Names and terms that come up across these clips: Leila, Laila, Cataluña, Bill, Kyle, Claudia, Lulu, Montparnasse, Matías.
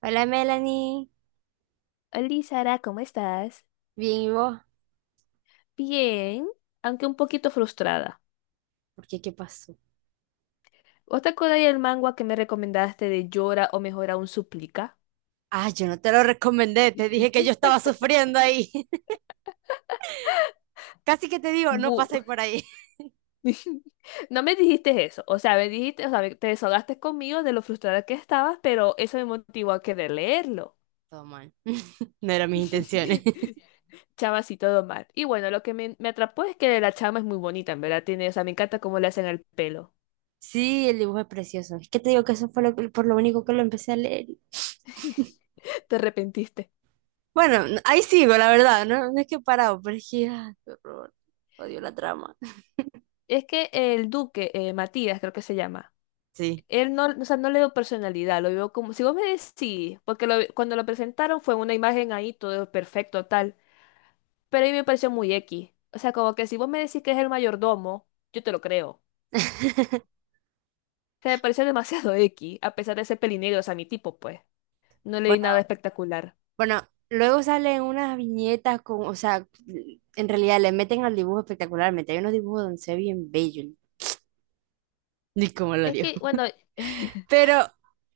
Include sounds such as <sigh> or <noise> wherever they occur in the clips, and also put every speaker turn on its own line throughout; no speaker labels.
Hola Melanie,
Hola Sara, ¿cómo estás?
bien, ¿y vos?
Bien, aunque un poquito frustrada.
¿Por qué? ¿Qué pasó?
¿Vos te acordás del manga que me recomendaste de Llora o mejor aún Suplica?
Ah, yo no te lo recomendé, te dije que yo estaba sufriendo ahí. <laughs> Casi que te digo, no
Bu-
paséis por ahí.
<laughs> No me dijiste eso, o sea, me dijiste, o sea, te desahogaste conmigo de lo frustrada que estabas, pero eso me motivó a querer leerlo.
Todo mal. <laughs> No eran mis intenciones.
<laughs>
<laughs>
Chama, sí, todo mal. Y bueno, lo que me atrapó es que la chama es muy bonita, en verdad, tiene, o sea, me encanta cómo le hacen el pelo.
Sí, el dibujo es precioso. Es que te digo que eso fue lo que- por lo único que lo empecé a leer. Y- <laughs>
<laughs> Te arrepentiste.
Bueno, n- ahí sigo, la verdad, no, no es que he parado, pero es que, ah, qué horror. Odio la trama. <laughs>
Es que el duque, Matías creo que se llama.
Sí.
Él no, o sea, no le veo personalidad, lo veo como, si vos me decís, sí, porque cuando lo presentaron fue una imagen ahí, todo perfecto, tal, pero a mí me pareció muy X. O sea, como que si vos me decís que es el mayordomo, yo te lo creo.
<laughs>
O sea, me pareció <laughs> demasiado X, a pesar de ser pelinegro, o sea, mi tipo, pues, no le di
Bueno.
nada espectacular.
Bueno, luego salen unas viñetas con, o sea, en realidad le meten al dibujo espectacularmente. Hay unos dibujos donde se ve bien bello, ni cómo lo
Es
dio.
que,
<laughs>
bueno, <laughs>
Pero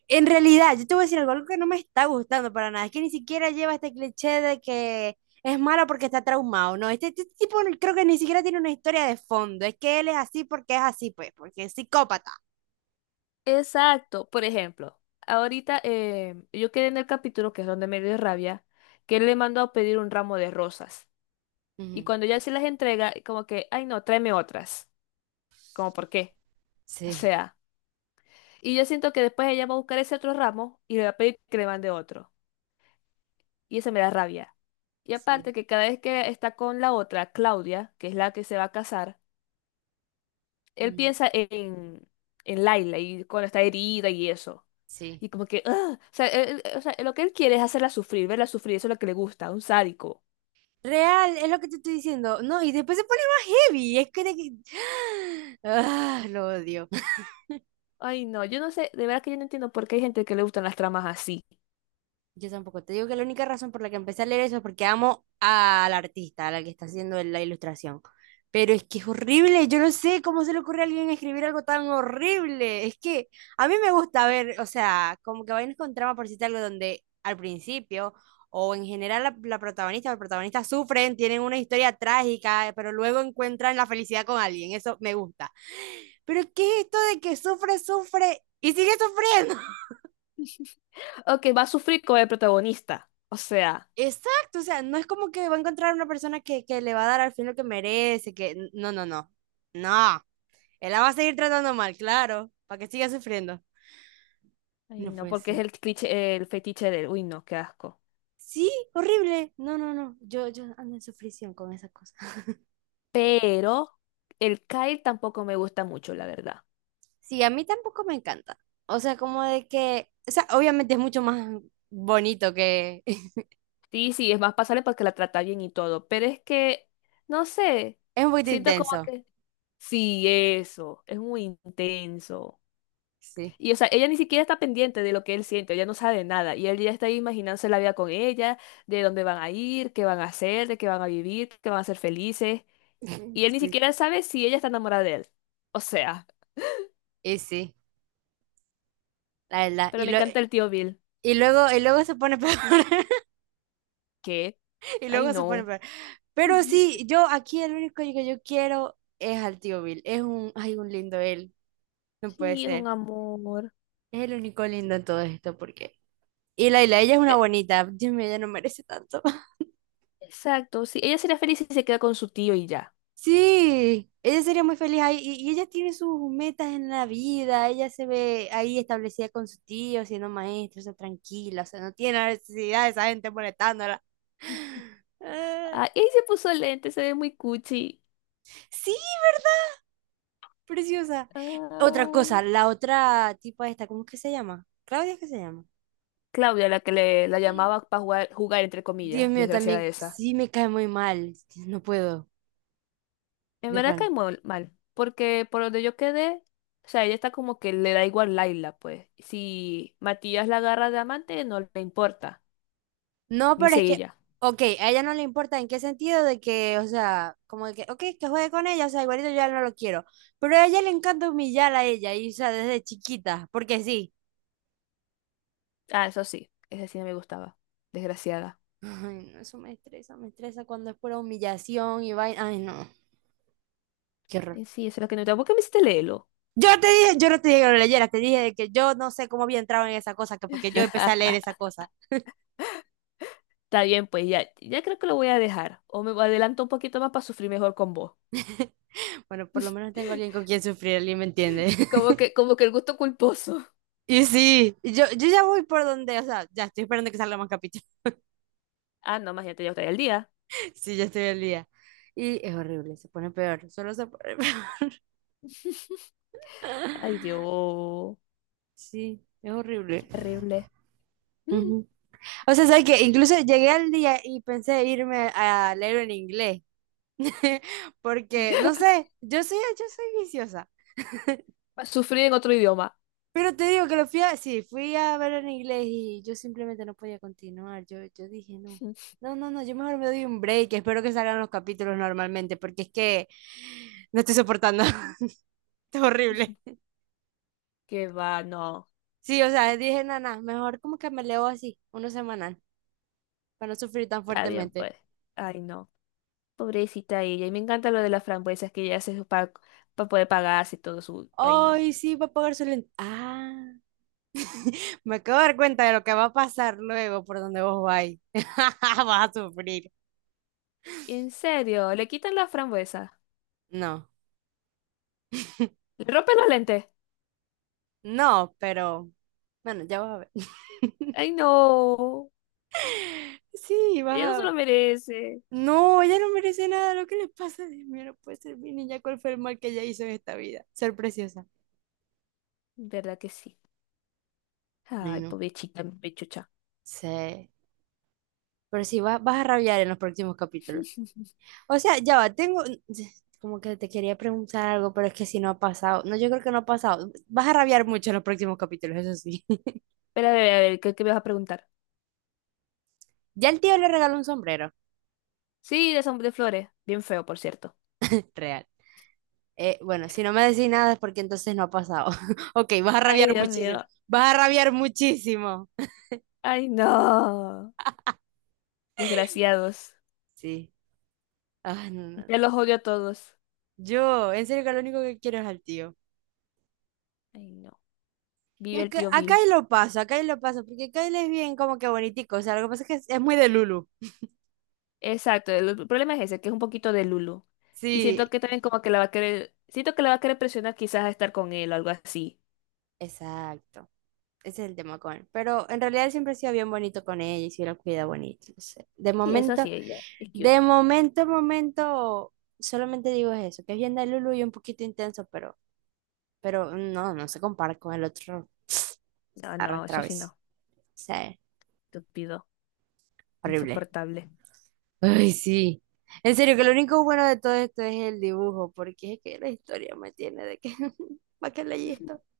en realidad, yo te voy a decir algo, algo que no me está gustando para nada. Es que ni siquiera lleva este cliché de que es malo porque está traumado. No, este tipo no- creo que ni siquiera tiene una historia de fondo. Es que él es así porque es así, pues, porque es psicópata.
exacto, por ejemplo, ahorita yo quedé en el capítulo, que es donde me dio rabia, que él le mandó a pedir un ramo de rosas. Y
Ujú.
cuando ya se las entrega, como que, ay no, tráeme otras. Como por qué. O
Sí,
sea, y yo siento que después ella va a buscar ese otro ramo y le va a pedir que le mande otro. Y eso me da rabia. Y aparte
sí,
que cada vez que está con la otra, Claudia, que es la que se va a casar, él
ujú,
piensa en Laila y cuando está herida y eso.
sí.
Y como que, ¡ah! O sea, o sea, lo que él quiere es hacerla sufrir, verla sufrir, eso es lo que le gusta, un sádico.
Real, es lo que te estoy diciendo. No, y después se pone más heavy. Es que... de que- <gasps> Ah, lo odio.
Ay, no, yo no sé, de verdad que yo no entiendo por qué hay gente que le gustan las tramas así.
Yo tampoco. Te digo que la única razón por la que empecé a leer eso es porque amo a la artista, a la que está haciendo la ilustración. Pero es que es horrible. Yo no sé cómo se le ocurre a alguien escribir algo tan horrible. Es que a mí me gusta ver, o sea, como que vainas con trama, por decirte algo, donde al principio o en general la protagonista o el protagonista sufren, tienen una historia trágica, pero luego encuentran la felicidad con alguien. Eso me gusta. Pero ¿qué es esto de que sufre, sufre y sigue sufriendo?
O que va a sufrir como el protagonista. O sea.
Exacto, o sea, no es como que va a encontrar una persona que le va a dar al fin lo que merece, que no, no, no, no, él la va a seguir tratando mal, claro, para que siga sufriendo.
Ay,
No
no,
puede
porque es
ser.
el cliché, el fetiche del, uy, no, qué asco.
Sí, horrible. No, no, no, yo ando en sufrición con esa cosa.
Pero el Kyle tampoco me gusta mucho, la verdad.
Sí, a mí tampoco me encanta. O sea, como de que, o sea, obviamente es mucho más bonito que... <laughs>
Sí, sí, es más pasable porque la trata bien y todo, pero es que, no sé,
Es un poquito
siento como
intenso.
que, sí, eso, es muy intenso.
Sí,
Y o sea, ella ni siquiera está pendiente de lo que él siente, ella no sabe nada, y él ya está ahí imaginándose la vida con ella, de dónde van a ir, qué van a hacer, de qué van a vivir, que van a ser felices, y
<laughs>
él ni
sí.
siquiera sabe si ella está enamorada de él. O sea,
Y sí, la verdad.
pero
Y,
me
lo-
encanta el tío Bill.
y luego se pone <laughs> peor.
¿Qué?
<laughs> Y
Ay,
luego se pone
no.
peor. Pero sí, yo aquí el único que yo quiero es al tío Bill. Es un, ay, un lindo él. No puede
Sí, es un
ser.
amor.
Es el único lindo en todo esto porque... Y Laila, ella es una
E-
bonita. Dios mío, ella no merece tanto. <laughs>
Exacto, sí. Ella sería feliz si se queda con su tío y ya.
Sí, ella sería muy feliz ahí. Y ella tiene sus metas en la vida. Ella se ve ahí establecida con su tío, siendo maestra, o sea, tranquila. O sea, no tiene la necesidad de esa gente molestándola. <gasps> <sighs> Eh,
Ay, y se puso lente, se ve muy cuchi.
sí, preciosa. Otra
Ay.
cosa, la otra tipa esta, ¿cómo es que se llama? ¿Claudia, es que se llama?
Claudia, la que la llamaba para jugar, jugar, entre
Dios
comillas,
mío,
desgraciada
también
esa.
sí me cae muy mal. No puedo,
En
de
verdad cae
pan.
mal, porque por donde yo quedé, o sea, ella está como que le da igual Laila, pues. Si Matías la agarra de amante, no le importa,
No, pero
dice
es que,
ella.
ok, a ella no le importa en qué sentido de que, o sea, como de que, ok, que juegue con ella, o sea, igualito yo ya no lo quiero. Pero a ella le encanta humillar a ella, y, o sea, desde chiquita, porque sí.
Ah, eso sí, esa sí no me gustaba. Desgraciada.
Ay, no, eso me estresa cuando es pura humillación y vaina. Ay, no, qué horror.
Sí, eso es lo que no te gustaba. ¿Por qué me hiciste leerlo?
Yo te dije, yo no te dije que lo leyera, te dije de que yo no sé cómo había entrado en esa cosa, que porque yo empecé a leer esa cosa.
Está bien, pues ya creo que lo voy a dejar. O me adelanto un poquito más para sufrir mejor con vos.
Bueno, por lo menos tengo alguien con quien sufrir, alguien me entiende. <laughs>
Como que el gusto culposo. <laughs>
Y sí, yo ya voy por donde, o sea, ya estoy esperando que salga más capítulo.
Ah, no, más ya te el día.
<laughs> Sí, ya estoy al día. Y es horrible, se pone peor, solo se pone peor.
Ay,
<laughs>
Dios,
Sí, es horrible.
qué horrible. Mm.
Ujú. O sea, ¿sabes que incluso llegué al día y pensé irme a leer en inglés? <laughs> Porque,
<laughs>
no sé, yo soy viciosa.
Va sufrir en otro idioma.
Pero te digo que lo fui a, sí, fui a ver en inglés y yo simplemente no podía continuar. Yo dije, no,
<laughs>
no, no, no, yo mejor me doy un break. Espero que salgan los capítulos normalmente, porque es que no estoy soportando. <laughs> Es horrible.
Qué va, no.
Sí, o sea, dije, nana, mejor como que me leo así, uno semanal, para no sufrir tan
Está bien,
fuertemente.
pues. Ay, no. Pobrecita ella. Y me encanta lo de las frambuesas que ella hace para poder pagarse y todo su. Ay, no.
Ay, sí, va a pagar su lente. Ah, me acabo de dar cuenta de lo que va a pasar luego por donde vos vais. <laughs> Vas a sufrir.
En serio, le quitan las frambuesas.
No,
Le rompen los lentes.
no, pero bueno, ya vas a ver.
Ay, no.
Sí, vas
Ella no se lo
a...
merece.
No, ella no merece nada. Lo que le pasa, Dios mío, no puede ser mi niña. ¿Cuál fue el mal que ella hizo en esta vida? Ser preciosa.
¿Verdad que sí?
Ay,
Ay,
no.
pobrecita, mi pechucha.
Sí. Pero sí, vas, vas a rabiar en los próximos capítulos. O sea, ya va, tengo... <sighs> Como que te quería preguntar algo, pero es que si no ha pasado. No, yo creo que no ha pasado. Vas a rabiar mucho en los próximos capítulos, eso sí. <laughs>
Pero a ver, ¿qué me vas a preguntar?
Ya el tío le regaló un sombrero.
Sí, de flores. Bien feo, por cierto.
<laughs> Real. Bueno, si no me decís nada es porque entonces no ha pasado. <laughs> Ok, vas a
Ay,
rabiar
Dios mío.
muchísimo. Vas a rabiar muchísimo.
Ay, no. Desgraciados.
Sí. Ah, no, no,
Ya
no.
los odio a todos.
Yo, en serio que lo único que quiero es al tío.
Ay, no.
Y
Vive el
acá,
tío
acá
Bill.
y lo paso, acá y lo paso, porque acá él es bien como que bonitico. O sea, lo que pasa es que es muy de Lulu.
Exacto. El problema es ese, que es un poquito de Lulu. Y siento
Sí,
que también como que la va a querer... Siento que la va a querer presionar quizás a estar con él o algo así.
exacto. Ese es el tema con él. Pero en realidad él siempre ha sido bien bonito con ella y sí lo cuida bonito. No sé.
Sí, eso sí, ella. Es cute.
De momento, momento, solamente digo eso, que es bien de Lulu y un poquito intenso, pero no, no se compara con el otro
No, no, eso
arrastrado
sí
ese.
no.
O sea,
Estúpido.
horrible.
Insoportable.
Ay, sí. En serio, que lo único bueno de todo esto es el dibujo, porque es que la historia me tiene de que, <laughs> ¿para qué leí esto?
<laughs>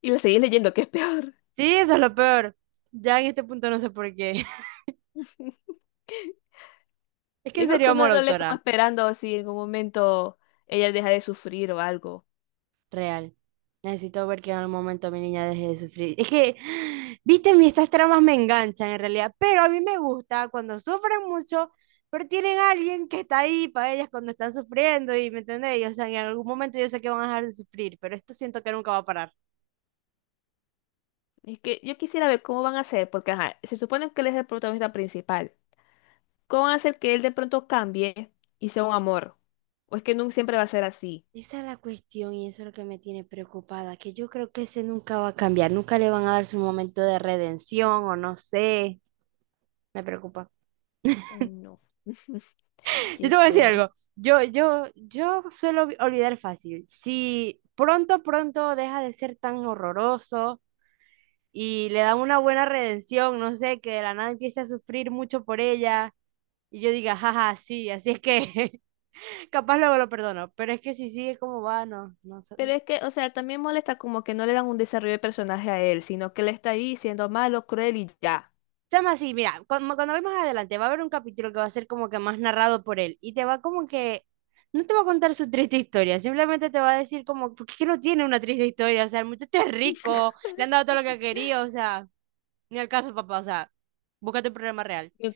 Y lo seguís leyendo, que es peor.
Sí, eso es lo peor. Ya en este punto no sé por qué. <laughs>
<laughs>
Es que
Yo
en
creo que
serio amo a
uno
la
lo lee como
autora.
esperando si en algún momento ella deja de sufrir o algo.
Real. Necesito ver que en algún momento mi niña deje de sufrir. Es que, <gasps> viste, mi estas tramas me enganchan en realidad, pero a mí me gusta cuando sufren mucho, pero tienen a alguien que está ahí para ellas cuando están sufriendo y, ¿me entendéis? O sea, en algún momento yo sé que van a dejar de sufrir, pero esto siento que nunca va a parar.
Es que yo quisiera ver cómo van a hacer, porque ajá, se supone que él es el protagonista principal. ¿Cómo van a hacer que él de pronto cambie y sea un amor? ¿O es que nunca siempre va a ser así?
Esa es la cuestión y eso es lo que me tiene preocupada, que yo creo que ese nunca va a cambiar, nunca le van a dar su momento de redención o no sé, me preocupa.
Ay, no. <laughs>
Yo
Qué
te voy a decir
feo.
algo, yo suelo olvi- olvidar fácil. Si pronto, pronto deja de ser tan horroroso y le dan una buena redención, no sé, que de la nada empiece a sufrir mucho por ella y yo diga, jaja, sí, así es que <laughs> capaz luego lo perdono, pero es que si sigue como va, no, no, sé,
Pero es que, o sea, también molesta como que no le dan un desarrollo de personaje a él, sino que él está ahí siendo malo, cruel y ya.
chama, así, mira, cuando voy más adelante va a haber un capítulo que va a ser como que más narrado por él y te va como que, no te va a contar su triste historia, simplemente te va a decir como, porque es que no tiene una triste historia, o sea, el muchacho es rico, le han dado todo lo que quería, o sea, ni al caso, papá, o sea, búscate un problema real.
Ni,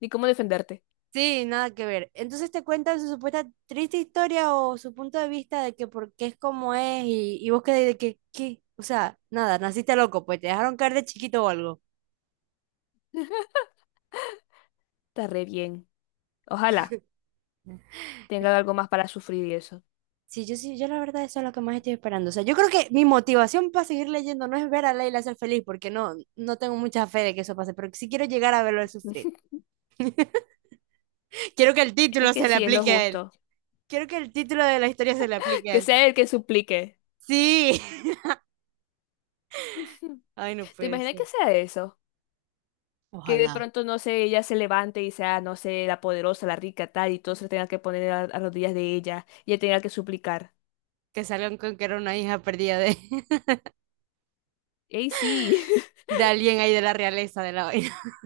ni cómo defenderte.
Sí, nada que ver. Entonces te cuentan su supuesta triste historia o su punto de vista de que por qué es como es y vos quedás de que, ¿qué? O sea, nada, naciste loco, pues te dejaron caer de chiquito o algo.
Está re bien. Ojalá tenga algo más para sufrir y eso.
Sí, yo sí, yo la verdad eso es lo que más estoy esperando. O sea, yo creo que mi motivación para seguir leyendo no es ver a Leila ser feliz, porque no, no tengo mucha fe de que eso pase, pero sí quiero llegar a verlo sufrir.
<laughs>
Quiero que el
Es
título
que
se le
sí, es lo
aplique a él.
justo.
Quiero que el título de la historia se le
<laughs>
aplique a
Que
él.
sea el que suplique.
Sí. <laughs>
<laughs>
Ay, no
¿Te
puede
imaginas
ser.
que sea eso? Que de
Ojalá.
pronto, no sé, ella se levante y sea, no sé, la poderosa, la rica, tal, y todos se tengan que poner a rodillas de ella y ella tenga que suplicar.
Que salgan con que era una hija perdida de, <laughs>
¡Ey, sí! <laughs>
de alguien ahí de la realeza de la vaina. <laughs>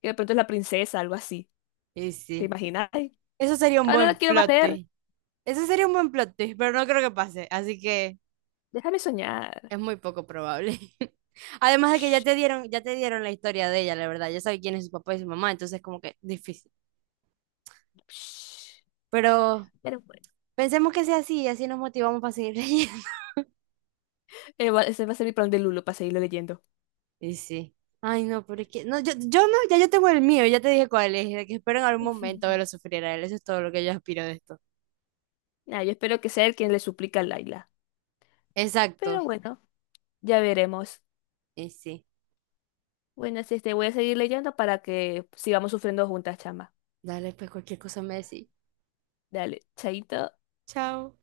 Que de pronto es la princesa, algo así.
Y
¿Te
sí.
imaginas? Ay,
Eso sería un
ahora la
buen
quiero
plot
valer.
twist. Eso sería un buen plot twist, pero no creo que pase. Así que...
Déjame soñar.
Es muy poco probable. <laughs> Además de que
Shh,
ya te dieron la historia de ella, la verdad. Ya sabes quién es su papá y su mamá, entonces como que difícil.
shh.
Pero
Pero bueno.
pensemos que sea así y así nos motivamos para seguir leyendo. <laughs>
Ese va a ser mi plan de Lulo para seguirlo leyendo.
Y sí. Ay, no, pero es que no, yo no, ya yo tengo el mío, ya te dije cuál es, de que espero en algún momento verlo
<laughs>
sufrir a él. Eso es todo lo que yo aspiro de esto.
Nah, yo espero que sea el quien le suplica a Laila. Pero
Exacto.
bueno, ya veremos.
Y sí.
Bueno, sí, este, voy a seguir leyendo para que sigamos sufriendo juntas, chama.
Dale, pues cualquier cosa me decís.
Dale, chaito.
Chao.